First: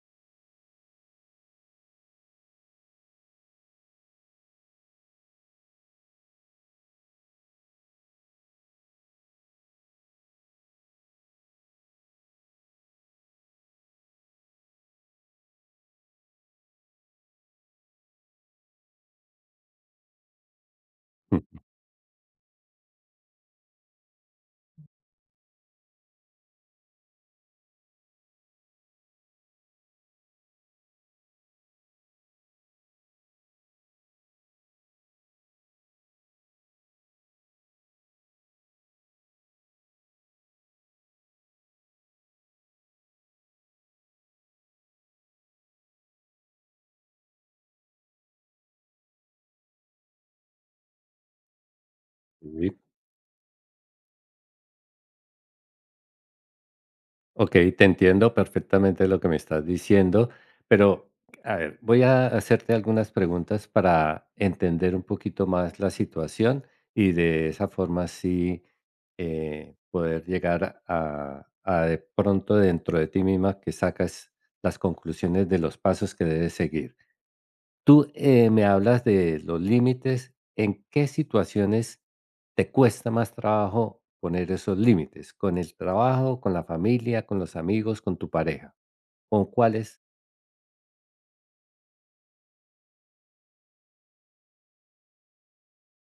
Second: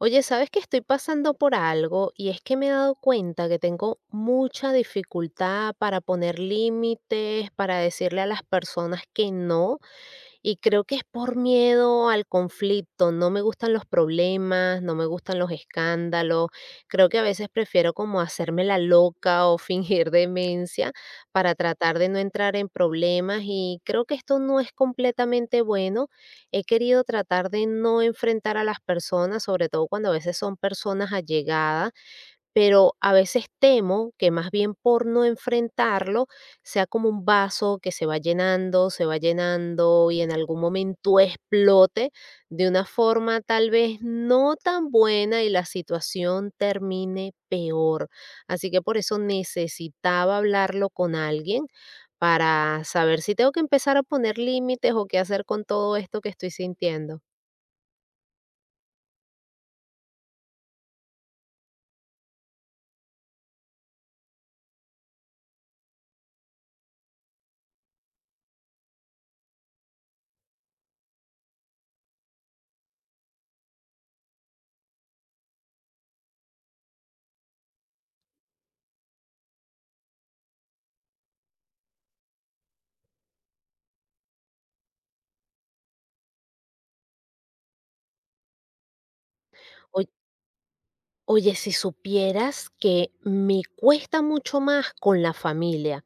Oye, sabes que estoy pasando por algo y es que me he dado cuenta que tengo mucha dificultad para poner límites, para decirle a las personas que no. Y creo que es por miedo al conflicto, no me gustan los problemas, no me gustan los escándalos, creo que a veces prefiero como hacerme la loca o fingir demencia para tratar de no entrar en problemas y creo que esto no es completamente bueno. He querido tratar de no enfrentar a las personas, sobre todo cuando a veces son personas allegadas, pero a veces temo que más bien por no enfrentarlo sea como un vaso que se va llenando y en algún momento explote de una forma tal vez no tan buena y la situación termine peor. Así que por eso necesitaba hablarlo con alguien Sí, para saber si tengo que empezar a poner límites o qué hacer con todo esto que estoy sintiendo. okey, te entiendo perfectamente lo que me estás diciendo, pero, a ver, voy a hacerte algunas preguntas para entender un poquito más la situación y de esa forma sí, poder llegar a de pronto dentro de ti misma que sacas las conclusiones de los pasos que debes seguir. Tú, me hablas de los límites. ¿En qué situaciones te cuesta más trabajo poner esos límites? ¿Con el trabajo, con la familia, con los amigos, con tu pareja? ¿Con cuáles? Oye, si supieras que me cuesta mucho más con la familia.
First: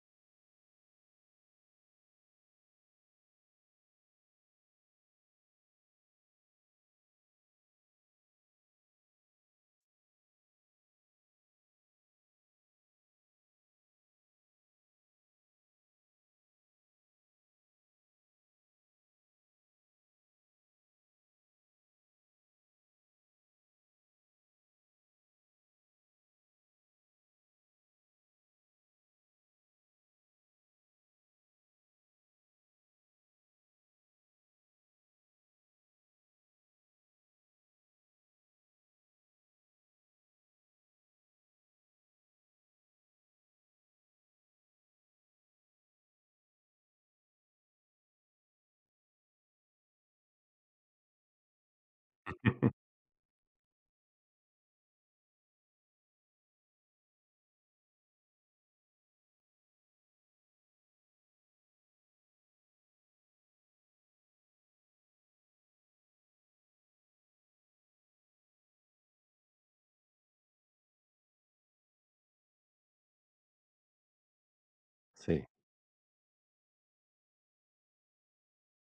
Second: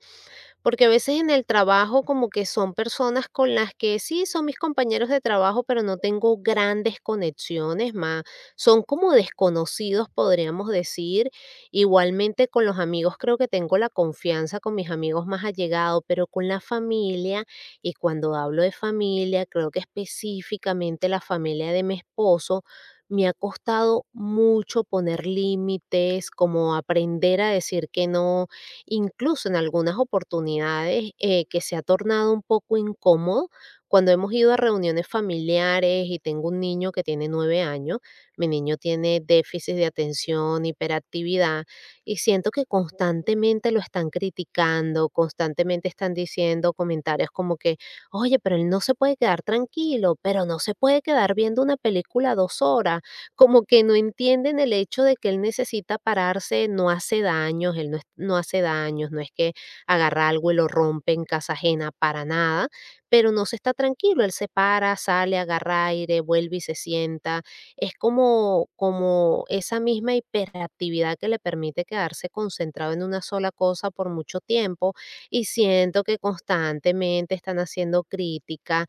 Porque a veces en el trabajo como que son personas con las que sí son mis compañeros de trabajo, pero no tengo grandes conexiones más. Son como desconocidos, podríamos decir. Igualmente con los amigos creo que tengo la confianza con mis amigos más allegados, pero con la familia, y cuando hablo de familia, creo que específicamente la familia de mi esposo, me ha costado mucho poner límites, como aprender a decir que no, incluso en algunas oportunidades que se ha tornado un poco incómodo. Cuando hemos ido a reuniones familiares y tengo un niño que tiene 9 años, mi niño tiene déficit de atención, hiperactividad, y siento que constantemente lo están criticando, constantemente están diciendo comentarios como que, oye, pero él no se puede quedar tranquilo, pero no se puede quedar viendo una película 2 horas, como que no entienden el hecho de que él necesita pararse, no hace daños, él no, no hace daños, no es que agarra algo y lo rompe en casa ajena para nada, pero no se está tranquilo, él se para, sale, agarra aire, vuelve y se sienta. Es como, como esa misma hiperactividad que le permite quedarse concentrado en una sola cosa por mucho tiempo. Sí. Y siento que constantemente están haciendo críticas.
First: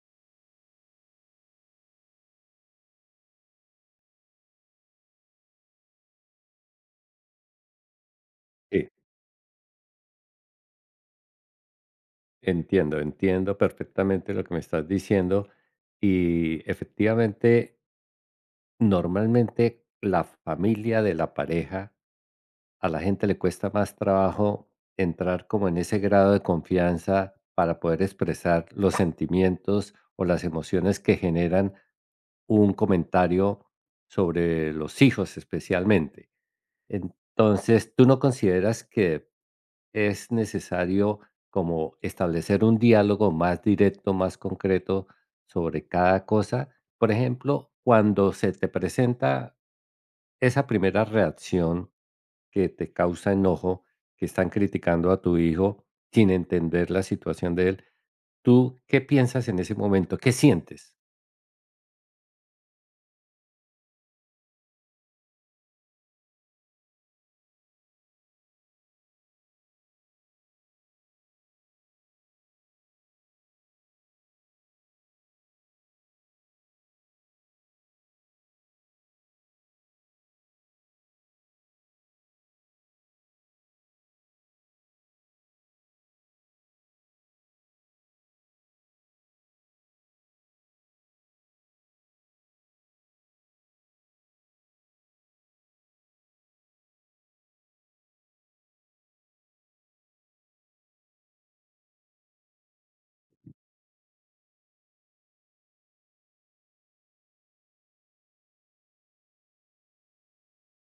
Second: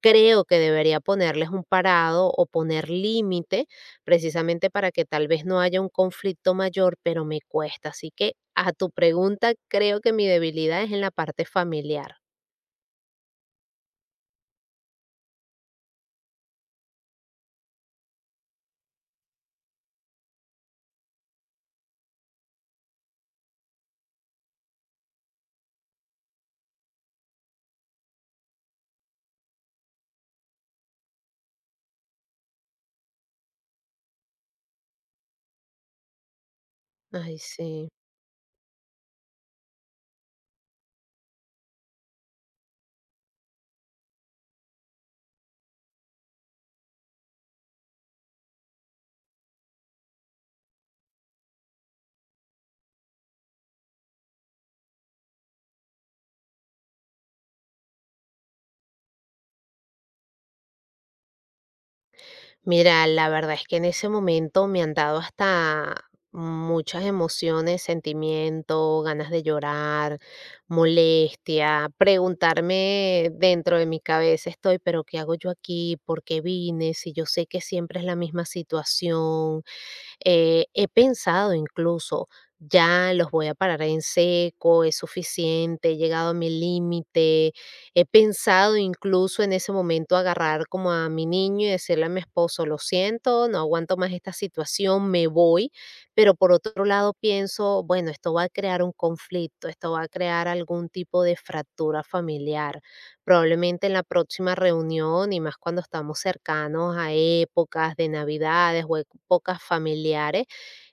Creo que debería ponerles un parado o poner límite, precisamente para que tal vez no haya un conflicto mayor, pero me cuesta. Así que a Sí, tu pregunta, creo que mi debilidad es en la parte familiar. entiendo, entiendo perfectamente lo que me estás diciendo y efectivamente, normalmente la familia de la pareja, a la gente le cuesta más trabajo entrar como en ese grado de confianza para poder expresar los sentimientos o las emociones que generan un comentario sobre los hijos especialmente. Ay, sí. Entonces, ¿tú no consideras que es necesario como establecer un diálogo más directo, más concreto sobre cada cosa? Por ejemplo, cuando se te presenta esa primera reacción que te causa enojo, que están criticando a tu hijo sin entender la situación de él, ¿tú qué piensas en ese momento? ¿Qué sientes? Mira, la verdad es que en ese momento me han dado hasta muchas emociones, sentimiento, ganas de llorar, molestia, preguntarme dentro de mi cabeza estoy, pero ¿qué hago yo aquí? ¿Por qué vine? Si yo sé que siempre es la misma situación. He pensado incluso, ya los voy a parar en seco, es suficiente, he llegado a mi límite. He pensado incluso en ese momento agarrar como a mi niño y decirle a mi esposo, lo siento, no aguanto más esta situación, me voy, pero por otro lado pienso, bueno, esto va a crear un conflicto, esto va a crear algún tipo de fractura familiar, probablemente en la próxima reunión y más cuando estamos cercanos a épocas de Navidades o épocas familiares.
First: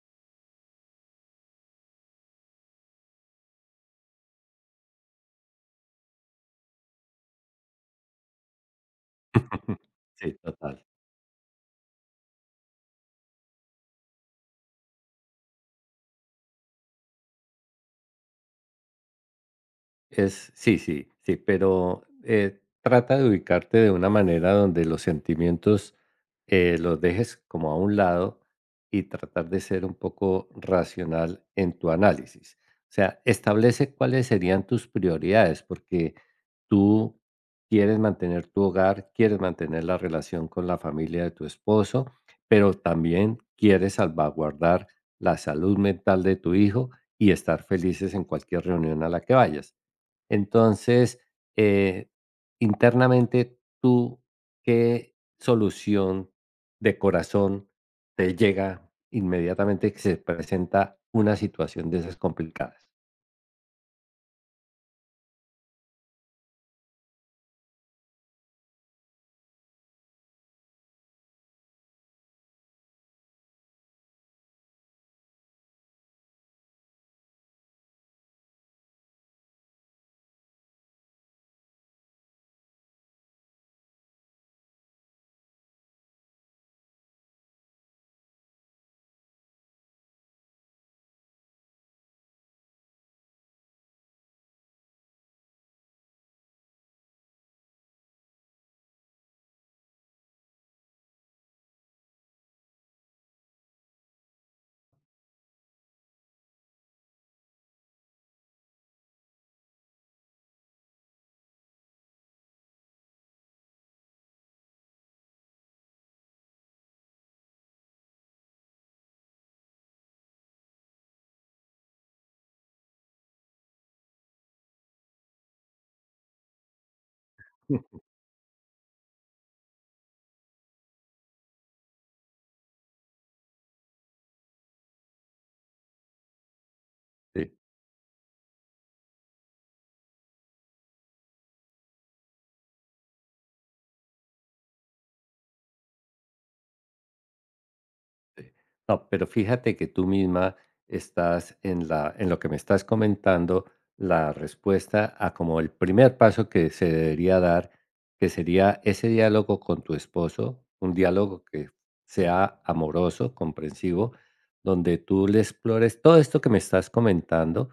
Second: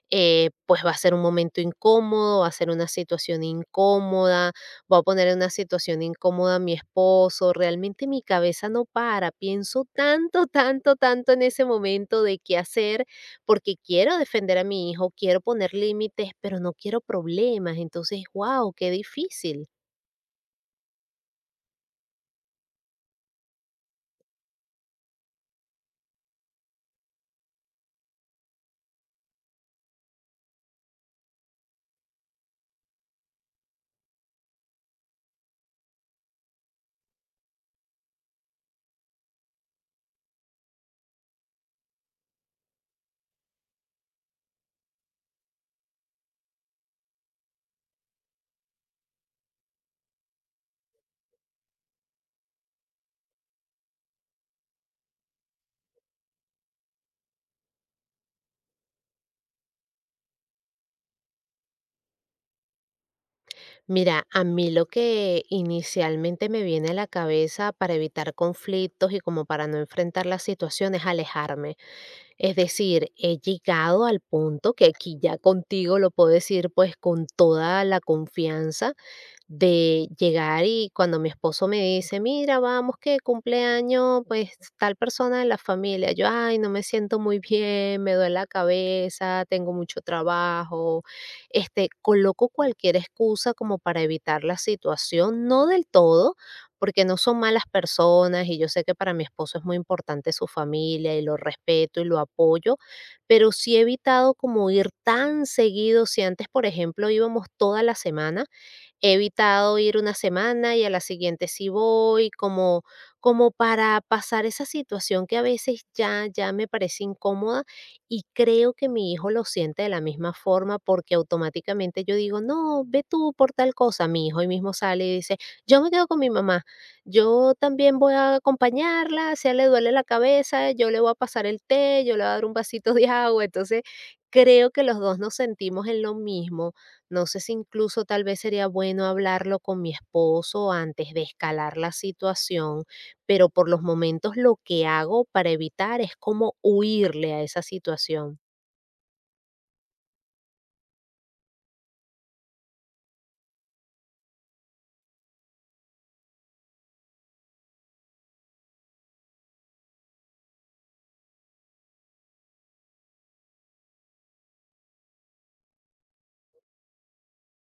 Pues va a ser un momento incómodo, va a ser una situación incómoda, va a poner en una situación incómoda a mi esposo. Realmente mi cabeza no para, pienso Sí, tanto, total. tanto, tanto en ese momento de qué hacer, porque quiero defender a mi hijo, quiero poner límites, pero no quiero problemas. Entonces, wow, qué difícil. Es sí, sí, sí, pero, trata de ubicarte de una manera donde los sentimientos, los dejes como a un lado y tratar de ser un poco racional en tu análisis. O sea, establece cuáles serían tus prioridades, porque tú quieres mantener tu hogar, quieres mantener la relación con la familia de tu esposo, pero también quieres salvaguardar la salud mental de tu hijo y estar felices en cualquier reunión a la que vayas. Entonces, eh, internamente, ¿tú qué solución de corazón te llega inmediatamente que se presenta una situación de esas complicadas? Mira, a mí lo que inicialmente me viene a la cabeza para evitar conflictos y como para no enfrentar las situaciones es alejarme. Es decir, he llegado al punto que aquí ya contigo lo puedo decir pues con toda la confianza de llegar y cuando mi esposo me dice, mira, vamos, que cumpleaños, pues tal persona de la familia, yo, ay, no me siento muy bien, me duele la cabeza, tengo mucho trabajo, este, coloco cualquier excusa como para evitar la situación, no del todo, porque no son malas personas y yo sé que para mi esposo es muy importante su familia y lo respeto y lo apoyo, pero sí he evitado como ir tan seguido, si antes, por ejemplo, íbamos toda la semana, he evitado ir una semana y a la siguiente sí voy, como, como para pasar esa situación que a veces ya me parece incómoda y creo que mi hijo lo siente de la misma forma porque automáticamente yo digo, no, ve tú por tal cosa. Mi hijo hoy mismo sale y dice, yo me quedo con mi mamá, yo también voy a acompañarla, si a él le duele la cabeza, yo le voy a pasar el té, yo le voy a dar un vasito de agua, entonces creo que los dos nos sentimos en lo mismo. No sé si Sí. incluso tal vez sería bueno hablarlo con mi esposo antes de escalar la situación, pero por los momentos lo que hago para evitar es como huirle a esa situación. No, pero fíjate que tú misma estás en la en lo que me estás comentando, la respuesta a como el primer paso que se debería dar, que sería ese diálogo con tu esposo, un diálogo que sea amoroso, comprensivo, donde tú le explores todo esto que me estás comentando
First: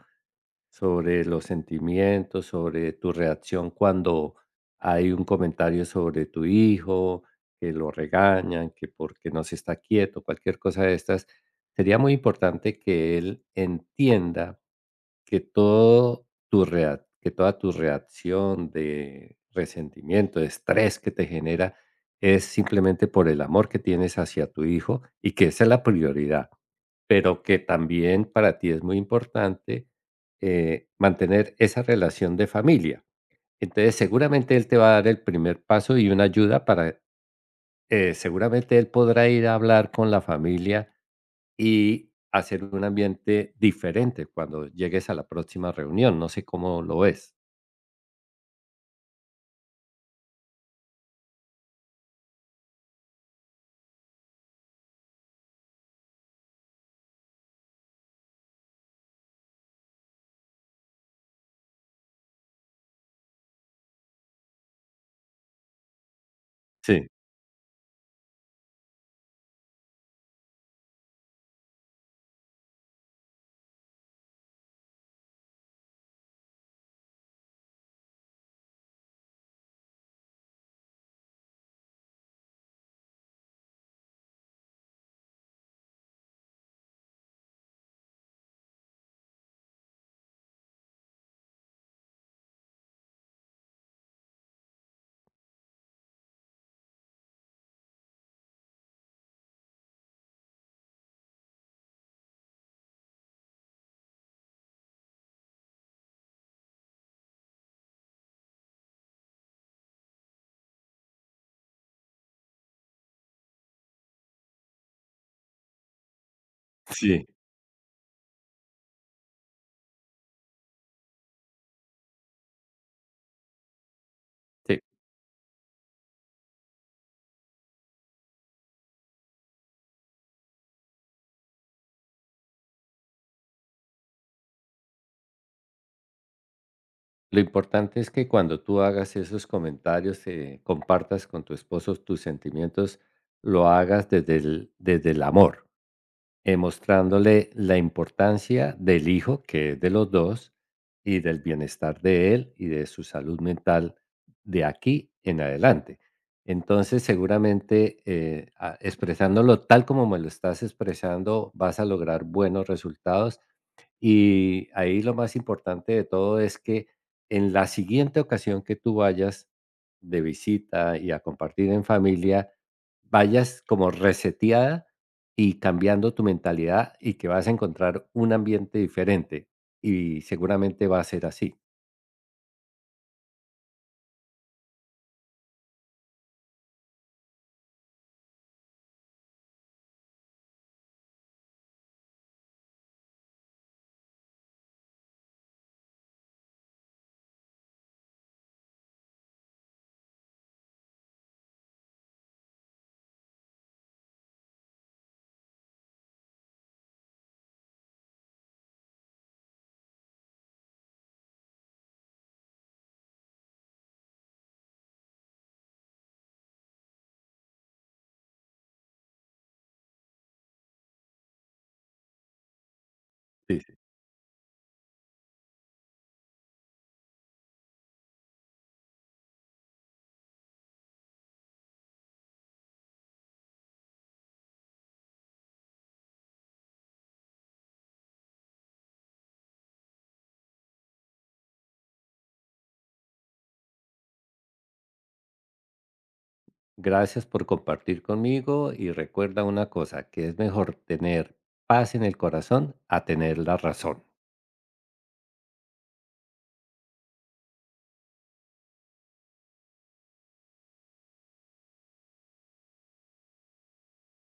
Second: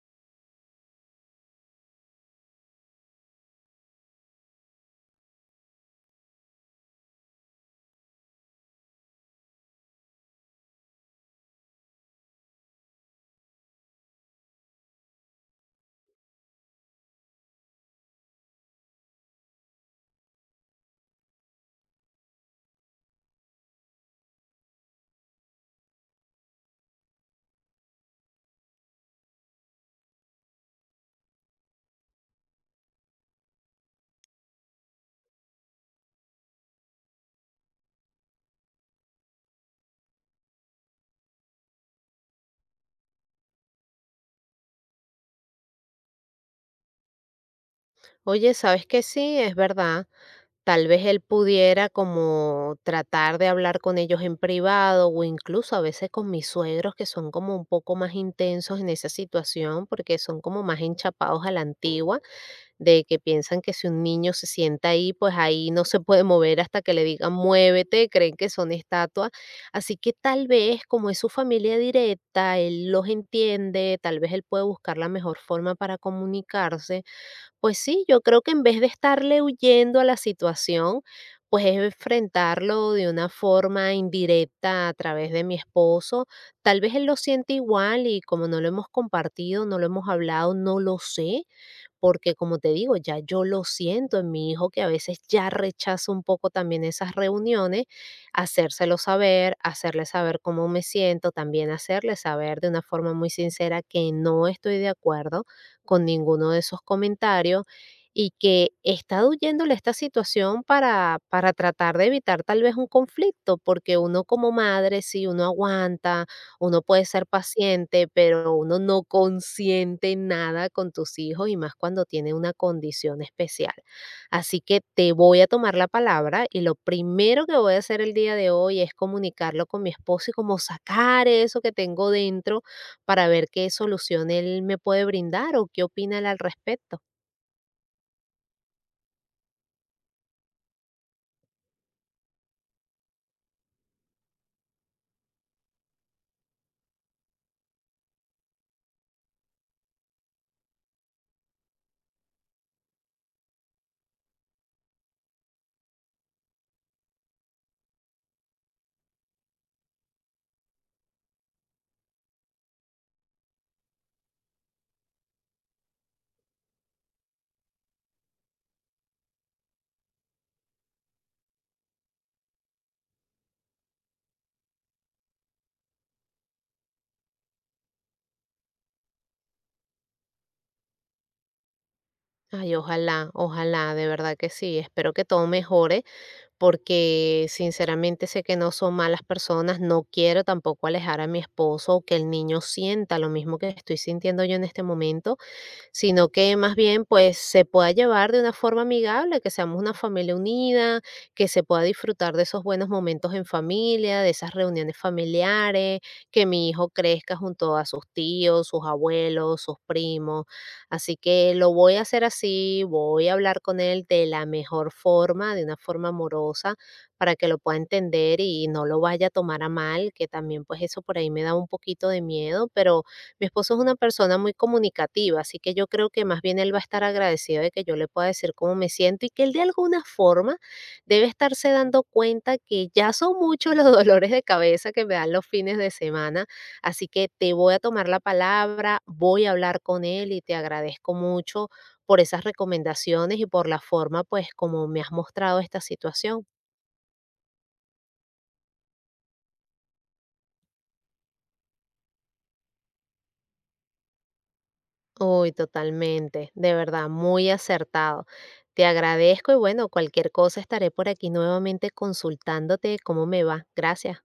sobre los sentimientos, sobre tu reacción cuando hay un comentario sobre tu hijo, que lo regañan, que porque no se está quieto, cualquier cosa de estas. Sería muy importante que él entienda que todo tu rea que toda tu reacción de resentimiento, de estrés que te genera, es simplemente por el amor que tienes hacia tu hijo y que esa es la prioridad, pero que también para ti es muy importante, mantener esa relación de familia. Entonces, seguramente él te va a dar el primer paso y una ayuda para, seguramente él podrá ir a hablar con la familia y hacer un ambiente diferente cuando llegues a la próxima reunión. No sé cómo lo ves. Oye, ¿sabes qué? Sí, es verdad. Tal vez él pudiera como tratar de hablar con ellos en privado o incluso a veces con mis suegros que son como un poco más intensos en esa situación porque son como más enchapados a la antigua, de que piensan que si un niño se sienta ahí, pues ahí no se puede mover hasta que le Sí, digan muévete, creen que son estatuas. Así que tal vez, como es su familia directa, él los entiende, tal vez él puede buscar la mejor forma para comunicarse. Pues sí, yo creo que en vez de estarle huyendo a la situación, pues es enfrentarlo de una forma indirecta a través de mi esposo. Tal vez él lo siente igual y como no lo hemos compartido, no lo hemos hablado, no lo sé, porque como te digo, ya yo lo siento en mi hijo que a veces ya rechaza un poco también esas reuniones, hacérselo saber, hacerle saber cómo me siento, también hacerle saber de una forma muy sincera que no estoy de acuerdo con ninguno de esos comentarios y que está huyéndole esta situación para tratar de evitar tal vez un conflicto, porque uno como madre, si uno aguanta, uno puede sí, ser paciente, pero uno no consiente nada con tus hijos y más cuando tiene una condición especial. Así sí. que te voy a tomar la palabra y lo primero que voy a hacer el día de hoy es comunicarlo con mi esposo y como sacar eso que tengo dentro para ver qué solución él me puede brindar o qué opina él al respecto. Lo importante es que cuando tú hagas esos comentarios, compartas con tu esposo tus sentimientos, lo hagas desde desde el amor. Mostrándole la importancia del hijo, que es de los 2 y del bienestar de él y de su salud mental de aquí en adelante. Entonces, seguramente, expresándolo tal como me lo estás expresando, vas a lograr buenos resultados y ahí lo más importante de todo es que en la siguiente ocasión que tú vayas de visita y a compartir en familia, vayas como reseteada y cambiando tu mentalidad y que vas a encontrar un ambiente diferente. Y seguramente va a ser así. Ay, ojalá, ojalá, de verdad que sí. Espero que todo mejore, porque sinceramente sé que no son malas personas, no quiero tampoco alejar a mi esposo o que el niño sienta lo mismo que estoy sintiendo yo en este momento, sino que más bien, pues, se pueda llevar de una forma amigable, que seamos una familia unida, que se pueda disfrutar de esos buenos momentos en familia, de esas reuniones familiares, que mi hijo crezca junto a sus tíos, sus abuelos, sus primos. Así que lo voy a hacer así, voy a hablar con él de la mejor forma, de una forma amorosa, para que lo pueda entender y no lo vaya a tomar a mal, que también pues eso por ahí me da un poquito de miedo, pero mi Sí, esposo sí. es una persona muy comunicativa, así que yo creo que más bien él va a estar agradecido de que yo le pueda decir cómo me siento y que él de alguna forma debe estarse dando cuenta que ya son muchos los dolores de cabeza que me dan los fines de semana. Así que te voy a tomar la palabra, voy a hablar con él y te agradezco mucho por esas recomendaciones y por la forma, pues, como me has mostrado esta situación. Gracias por compartir conmigo y recuerda una cosa, que es mejor tener paz en el corazón a tener la razón. Uy, totalmente, de verdad, muy acertado. Te agradezco y bueno, cualquier cosa estaré por aquí nuevamente consultándote cómo me va. Gracias.